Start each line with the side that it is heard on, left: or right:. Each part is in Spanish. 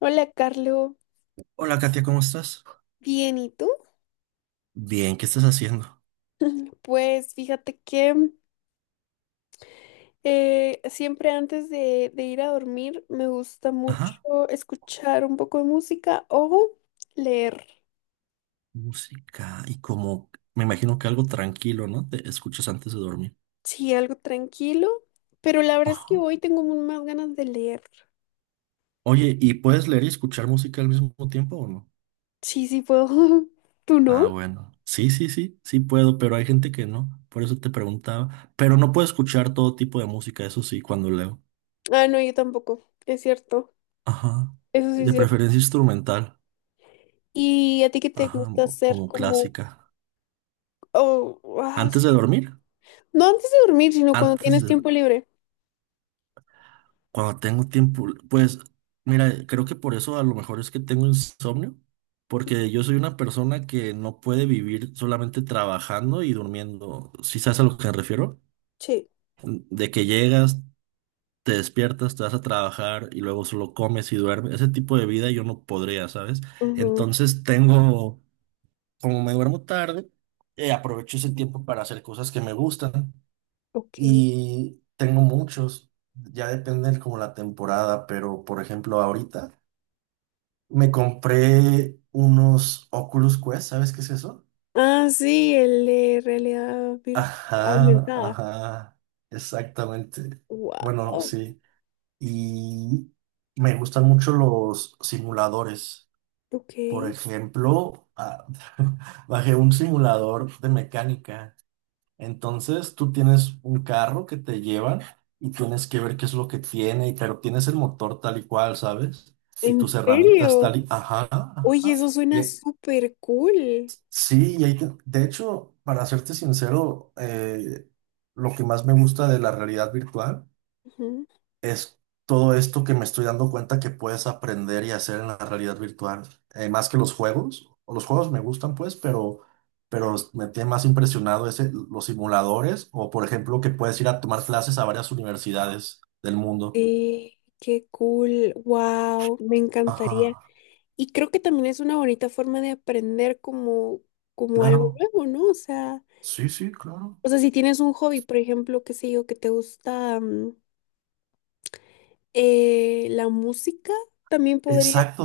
left: Hola, Carlo.
right: Hola, Katia, ¿cómo estás?
left: Bien, ¿y tú?
right: Bien, ¿qué estás haciendo?
left: Pues fíjate que siempre antes de ir a dormir me gusta
right: Ajá,
left: mucho escuchar un poco de música o leer.
right: música y como me imagino que algo tranquilo, ¿no? Te escuchas antes de dormir.
left: Sí, algo tranquilo, pero la verdad es que
right: Ajá.
left: hoy tengo mu- más ganas de leer.
right: Oye, ¿y puedes leer y escuchar música al mismo tiempo o no?
left: Sí, sí puedo. ¿Tú no?
right: Ah, bueno. Sí, sí, sí, sí puedo, pero hay gente que no. Por eso te preguntaba. Pero no puedo escuchar todo tipo de música, eso sí, cuando leo.
left: Ah, no, yo tampoco. Es cierto.
right: Ajá.
left: Eso sí es
right: De
left: cierto.
right: preferencia instrumental.
left: ¿Y a ti qué te
right: Ajá,
left: gusta hacer
right: como
left: como...
right: clásica.
left: Oh, ah,
right: ¿Antes de
left: sí.
right: dormir?
left: No antes de dormir, sino cuando
right: Antes
left: tienes
right: de...
left: tiempo libre.
right: Cuando tengo tiempo, pues mira, creo que por eso a lo mejor es que tengo insomnio, porque yo soy una persona que no puede vivir solamente trabajando y durmiendo. ¿Si sabes a lo que me refiero?
left: Sí.
right: De que llegas, te despiertas, te vas a trabajar y luego solo comes y duermes. Ese tipo de vida yo no podría, ¿sabes?
left: Ujú.
right: Entonces tengo, como me duermo tarde, aprovecho ese tiempo para hacer cosas que me gustan.
left: Ok.
right: Y tengo muchos, ya depende de como la temporada, pero por ejemplo ahorita me compré unos Oculus Quest, ¿sabes qué es eso?
left: Ah, sí, el de realidad vir-
right: Ajá,
left: aumentada.
right: ajá, exactamente. Bueno,
left: Wow,
right: sí. Y me gustan mucho los simuladores.
left: ok.
right: Por ejemplo, bajé un simulador de mecánica. Entonces tú tienes un carro que te llevan y tienes que ver qué es lo que tiene, pero tienes el motor tal y cual, ¿sabes? Y
left: ¿En
right: tus herramientas
left: serio?
right: tal y... Ajá, ajá.
left: Oye, eso
right: Y,
left: suena
right: ahí-
left: súper cool.
right: sí, de hecho, para serte sincero, lo que más me gusta de la realidad virtual
left: Ujú.
right: es todo esto que me estoy dando cuenta que puedes aprender y hacer en la realidad virtual, más que los juegos. O los juegos me gustan, pues, pero me tiene más impresionado ese, los simuladores, o por ejemplo, que puedes ir a tomar clases a varias universidades del mundo.
left: Sí, qué cool. Wow, me encantaría.
right: Ajá,
left: Y creo que también es una bonita forma de aprender como, como algo
right: claro.
left: nuevo, ¿no?
right: Sí, sí, claro.
left: O sea, si tienes un hobby, por ejemplo, qué sé yo, que te gusta la música, también podría
right: Exacto.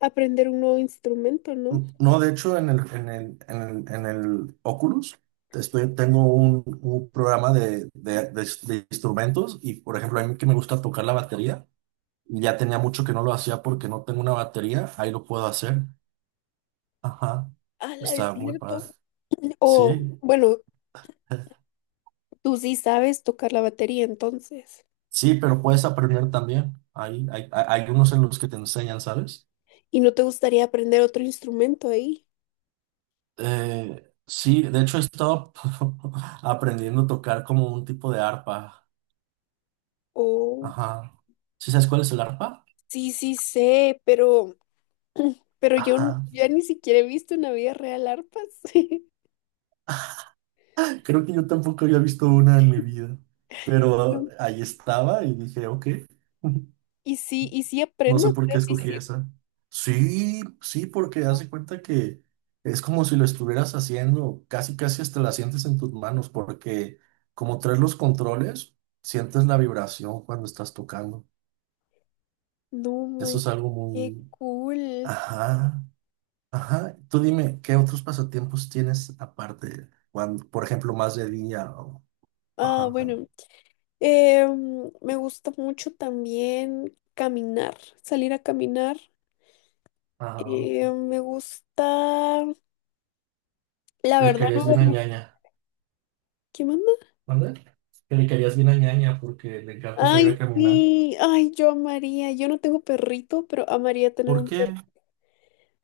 left: aprender un nuevo instrumento, ¿no?
right: No, de hecho, en el Oculus estoy, tengo un programa de instrumentos y, por ejemplo, a mí que me gusta tocar la batería. Y ya tenía mucho que no lo hacía porque no tengo una batería, ahí lo puedo hacer. Ajá,
left: Ah, es
right: está muy padre.
left: cierto. O,
right: Sí,
left: bueno, tú sí sabes tocar la batería entonces.
right: sí, pero puedes aprender también. Hay unos en los que te enseñan, ¿sabes?
left: ¿Y no te gustaría aprender otro instrumento ahí?
right: Sí, de hecho he estado aprendiendo a tocar como un tipo de arpa.
left: O,
right: Ajá. ¿Sí sabes cuál es el arpa?
left: sí, sí sé, pero yo n-
right: Ajá.
left: ya ni siquiera he visto una vida real arpas.
right: Creo que yo tampoco había visto una en mi vida,
left: No.
right: pero ahí estaba y dije, ok.
left: Y sí
right: No
left: aprendes,
right: sé
left: o
right: por
left: sea,
right: qué
left: sí
right: escogí
left: sirve.
right: esa. Sí, sí, porque
left: No,
right: hace cuenta que es como si lo estuvieras haciendo, casi casi hasta la sientes en tus manos, porque como traes los controles, sientes la vibración cuando estás tocando.
left: no,
right: Eso
left: man,
right: es algo
left: qué
right: muy...
left: cool.
right: Ajá, ajá. Tú dime, ¿qué otros pasatiempos tienes aparte? Cuando, por ejemplo, más de día o...
left: Ah,
right: Ajá.
left: bueno, me gusta mucho también caminar, salir a caminar.
right: Ah,
left: Me gusta, la
right: le
left: verdad no
right: querías bien a
left: veo,
right: Ñaña.
left: ¿qué más?
right: ¿Mande? Que le querías bien a Ñaña porque le encanta salir
left: Ay,
right: a caminar.
left: sí, ay, yo amaría, yo no tengo perrito, pero amaría tener
right: ¿Por
left: un perro.
right: qué?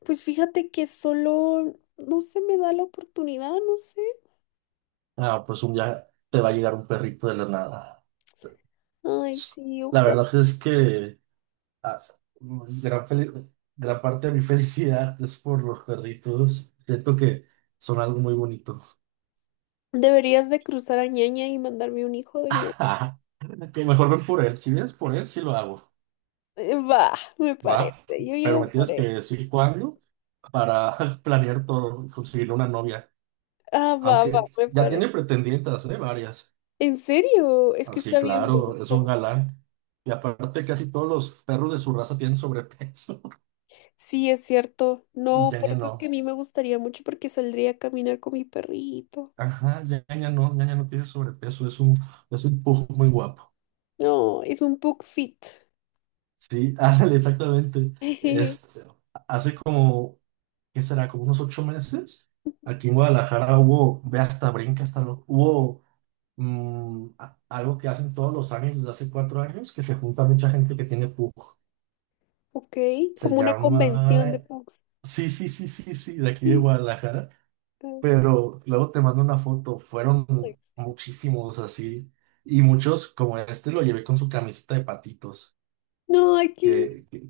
left: Pues fíjate que solo no se me da la oportunidad, no sé.
right: Ah, pues un día te va a llegar un perrito de la nada.
left: Ay, sí,
right: La
left: ojalá.
right: verdad es que ah, gran, fel- gran parte de mi felicidad es por los perritos. Siento que son algo muy bonito.
left: Deberías de cruzar a Ñaña y mandarme un hijo de Ñaña.
right: Ah, que mejor ven por él. Si vienes por él, sí lo hago.
left: Va, me parece,
right: Va.
left: yo
right: Pero
left: llego
right: me
left: por
right: tienes
left: él.
right: que decir cuándo para planear todo, conseguir una novia.
left: Ah, va, va,
right: Aunque
left: me
right: ya
left: parece.
right: tiene pretendientes, ¿eh? Varias.
left: ¿En serio? Es que
right: Así,
left: está bien
right: claro, es un
left: guapo.
right: galán. Y aparte, casi todos los perros de su raza tienen sobrepeso.
left: Sí, es cierto.
right: Y
left: No,
right: ya
left: por
right: ya
left: eso es
right: no.
left: que a mí me gustaría mucho porque saldría a caminar con mi perrito.
right: Ajá, ya ya no, ya ya no tiene sobrepeso, es un pujo muy guapo.
left: No, es un pug fit.
right: Sí, ándale, exactamente. Este, hace como, ¿qué será? Como unos ocho meses, aquí en Guadalajara hubo, ve hasta brinca, hasta lo, hubo algo que hacen todos los años, desde hace cuatro años, que se junta mucha gente que tiene pujo.
left: Ok,
right: Se
left: como una convención de
right: llama,
left: punks.
right: sí, sí, sí, sí, sí, de aquí de Guadalajara. Pero luego te mando una foto, fueron muchísimos así, y muchos como este lo llevé con su camiseta de patitos,
left: No, aquí,
right: que, que-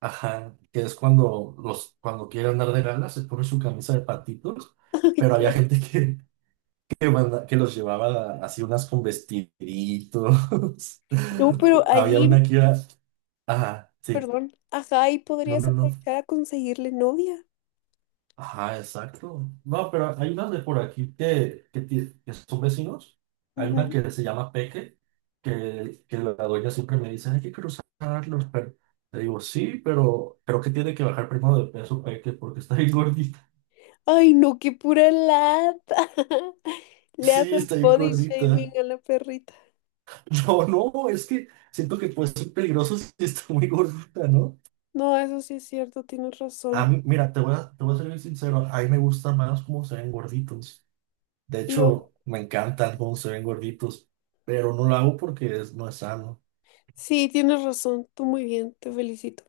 right: ajá, que es cuando los, cuando quiere andar de gala, se pone su camisa de patitos,
left: ay,
right: pero había
left: cor-
right: gente que los llevaba así unas con vestiditos,
left: no, pero
right: había
left: ahí,
right: una que iba, ajá, sí,
left: perdón, ajá, ahí
right: no,
left: podrías
right: no, no.
left: aprovechar a conseguirle novia.
right: Ajá, exacto. No, pero hay unas de por aquí que son vecinos. Hay una
left: Ujú.
right: que se llama Peque, que la dueña siempre me dice, hay que cruzarlos, pero le digo, sí, pero creo que tiene que bajar primero de peso Peque porque está bien gordita.
left: Ay, no, qué pura lata. Le
right: Sí,
left: haces
right: está bien
left: body shaming
right: gordita.
left: a la perrita.
right: No, no, es que siento que puede ser peligroso si está muy gordita, ¿no?
left: No, eso sí es cierto, tienes
right: A
left: razón.
right: mí, mira, te voy a ser bien sincero, a mí me gusta más cómo se ven gorditos. De
left: Lo...
right: hecho, me encantan cómo se ven gorditos, pero no lo hago porque no es sano.
left: Sí, tienes razón, tú muy bien, te felicito.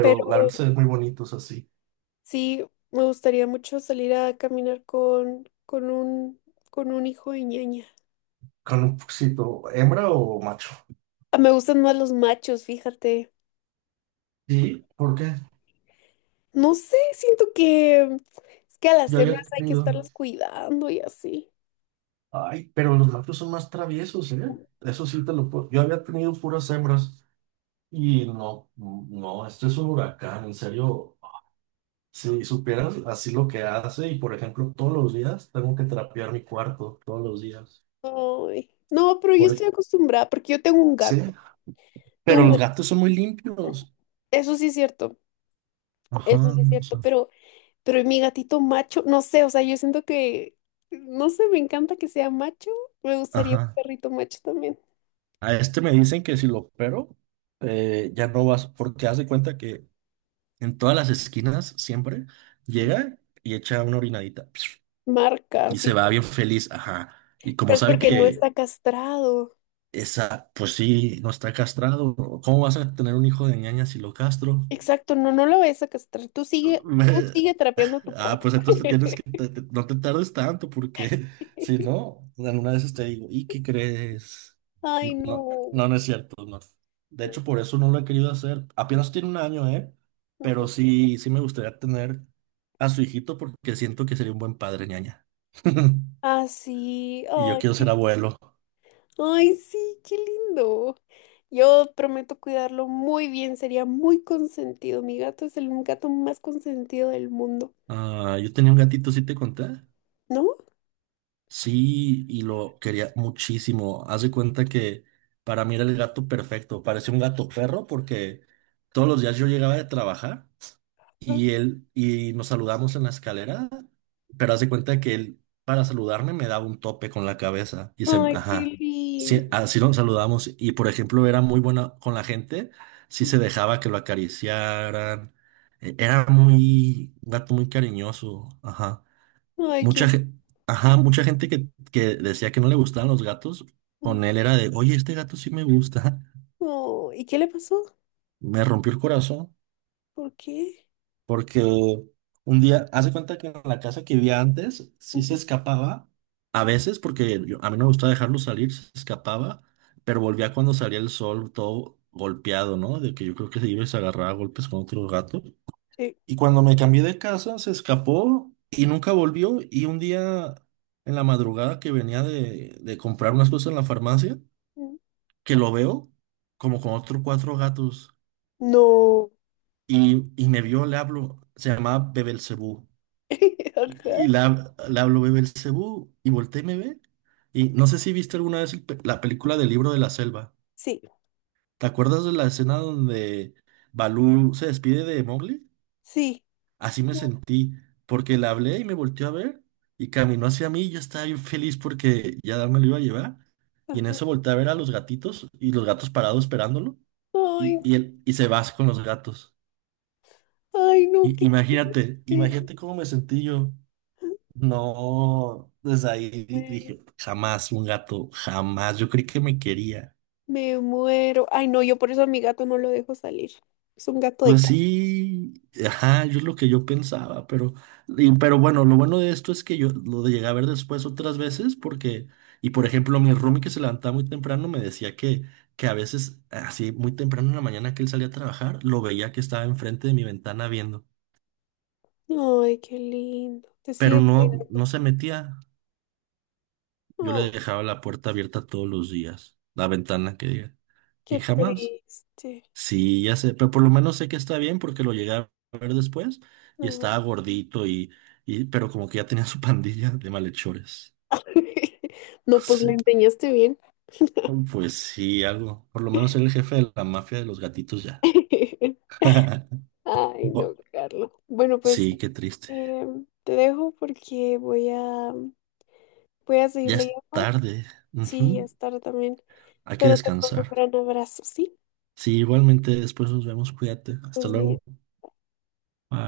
left: Pero
right: la verdad se ven muy bonitos así,
left: sí, me gustaría mucho salir a caminar con un hijo de ñaña.
right: con un poquito, ¿hembra o macho?
left: Ah, me gustan más los machos, fíjate.
right: Sí, ¿por qué?
left: No sé, siento que es que a las
right: Yo había
left: hembras hay que
right: tenido.
left: estarlas cuidando y así.
right: Ay, pero los machos son más traviesos, ¿eh? Eso sí te lo puedo. Yo había tenido puras hembras y no, no, esto es un huracán, en serio. Si supieras así lo que hace, y por ejemplo, todos los días tengo que trapear mi cuarto, todos los días.
left: Ay. No, pero yo
right: Por...
left: estoy
right: e,
left: acostumbrada porque yo tengo un gato.
right: Sí,
left: Tengo
right: pero
left: un
right: los
left: gato.
right: gatos son muy limpios.
left: Eso sí es cierto. Eso
right: Ajá,
left: sí es
right: o
left: cierto,
right: sea,
left: pero mi gatito macho, no sé, o sea, yo siento que no sé, me encanta que sea macho. Me gustaría un
right: ajá.
left: perrito macho también.
right: A este me dicen que si lo opero, ya no vas, porque haz de cuenta que en todas las esquinas siempre llega y echa una orinadita psh,
left: Marca,
right: y
left: sí.
right: se va bien feliz, ajá. Y
left: Pero
right: como
left: es
right: sabe
left: porque no
right: que
left: está castrado.
right: pues sí, no está castrado, ¿cómo vas a tener un hijo de Ñaña si lo castro?
left: Exacto, no, no lo vayas a castrar. Tú
right: Me-
left: sigue trapeando tu
right: Ah,
left: cuerpo
right: pues entonces te tienes que, te- te- no te tardes tanto porque si no, alguna vez te digo, ¿y qué crees?
left: Ay,
right: No, no,
left: no.
right: no, no es cierto, no. De hecho, por eso no lo he querido hacer. Apenas tiene un año, ¿eh? Pero sí, sí me gustaría tener a su hijito porque siento que sería un buen padre, Ñaña.
left: Así,
right: Y yo
left: ay,
right: quiero ser abuelo.
left: ay, sí, qué lindo. Yo prometo cuidarlo muy bien, sería muy consentido. Mi gato es el gato más consentido del mundo,
right: Ah, yo tenía un gatito, ¿sí te conté?
left: ¿no?
right: Sí, y lo quería muchísimo. Haz de cuenta que para mí era el gato perfecto. Parecía un gato perro porque todos los días yo llegaba de trabajar y nos saludamos en la escalera, pero haz de cuenta que él para saludarme me daba un tope con la cabeza y
left: Ay, qué
right: ajá,
left: lindo.
right: sí, así nos saludamos y por ejemplo era muy buena con la gente, sí se dejaba que lo acariciaran, e- era muy un gato muy cariñoso, ajá.
left: Ay,
right: Mucha,
left: qué
right: ge- ajá, mucha gente que decía que no le gustaban los gatos,
left: lindo.
right: con él era de, oye, este gato sí me gusta.
left: Oh, ¿y qué le pasó?
right: Me rompió el corazón
left: ¿Por qué?
right: porque un día, hace cuenta que en la casa que vivía antes, sí se
left: Ujú.
right: escapaba, a veces porque a mí no me gustaba dejarlo salir, se escapaba, pero volvía cuando salía el sol todo golpeado, ¿no? De que yo creo que se iba y se agarraba a golpes con otro gato.
left: Sí.
right: Y cuando me cambié de casa, se escapó y nunca volvió. Y un día en la madrugada que venía de comprar unas cosas en la farmacia,
left: Mm.
right: que lo veo como con otros cuatro gatos.
left: No.
right: Y me vio, le hablo, se llamaba Bebelcebú. Y,
left: Ajá.
right: y le hablo Bebelcebú y volteé y me ve. Y no sé si viste alguna vez la película del Libro de la Selva.
left: Sí,
right: ¿Te acuerdas de la escena donde Balú se despide de Mowgli?
left: sí.
right: Así me sentí, porque le hablé y me volteó a ver y caminó hacia mí y yo estaba bien feliz porque ya me lo iba a llevar. Y en
left: Ajá.
right: eso volteé a ver a los gatitos y los gatos parados esperándolo
left: Ay,
right: y él se va con los gatos.
left: ay, no,
right: Y,
left: qué
right: imagínate, imagínate cómo me sentí yo. No, desde ahí
left: triste.
right: dije, jamás un gato, jamás. Yo creí que me quería.
left: Me muero. Ay, no, yo por eso a mi gato no lo dejo salir. Es un gato de
right: Pues
left: calle.
right: sí, ajá, yo es lo que yo pensaba, pero, pero bueno, lo bueno de esto es que yo lo llegué a ver después otras veces porque, y por ejemplo, mi roomie que se levantaba muy temprano me decía que a veces, así muy temprano en la mañana que él salía a trabajar, lo veía que estaba enfrente de mi ventana viendo,
left: Ay, qué lindo. Te
right: pero
left: sigue
right: no,
left: cuidando.
right: no se metía. Yo
left: Oh,
right: le dejaba la puerta abierta todos los días, la ventana que diga, y
left: qué
right: jamás.
left: triste.
right: Sí, ya sé, pero por lo menos sé que está bien porque lo llegué a ver después y
left: No.
right: estaba gordito y, pero como que ya tenía su pandilla de malhechores.
left: No, pues le
right: Sí,
left: enseñaste bien.
right: pues sí, algo. Por lo menos era el jefe de la mafia de los gatitos ya.
left: Ay, no,
right: Bu-
left: Carlos. Bueno, pues
right: Sí, qué triste.
left: te dejo porque voy a voy a seguir
right: Ya es
left: leyendo.
right: tarde.
left: Sí, ya
right: Ujú.
left: es tarde también.
right: Hay que
left: Pero te mando un
right: descansar.
left: gran abrazo, ¿sí?
right: Sí, igualmente después nos vemos. Cuídate. Hasta
left: Pues
right: luego.
left: bien.
right: Bye.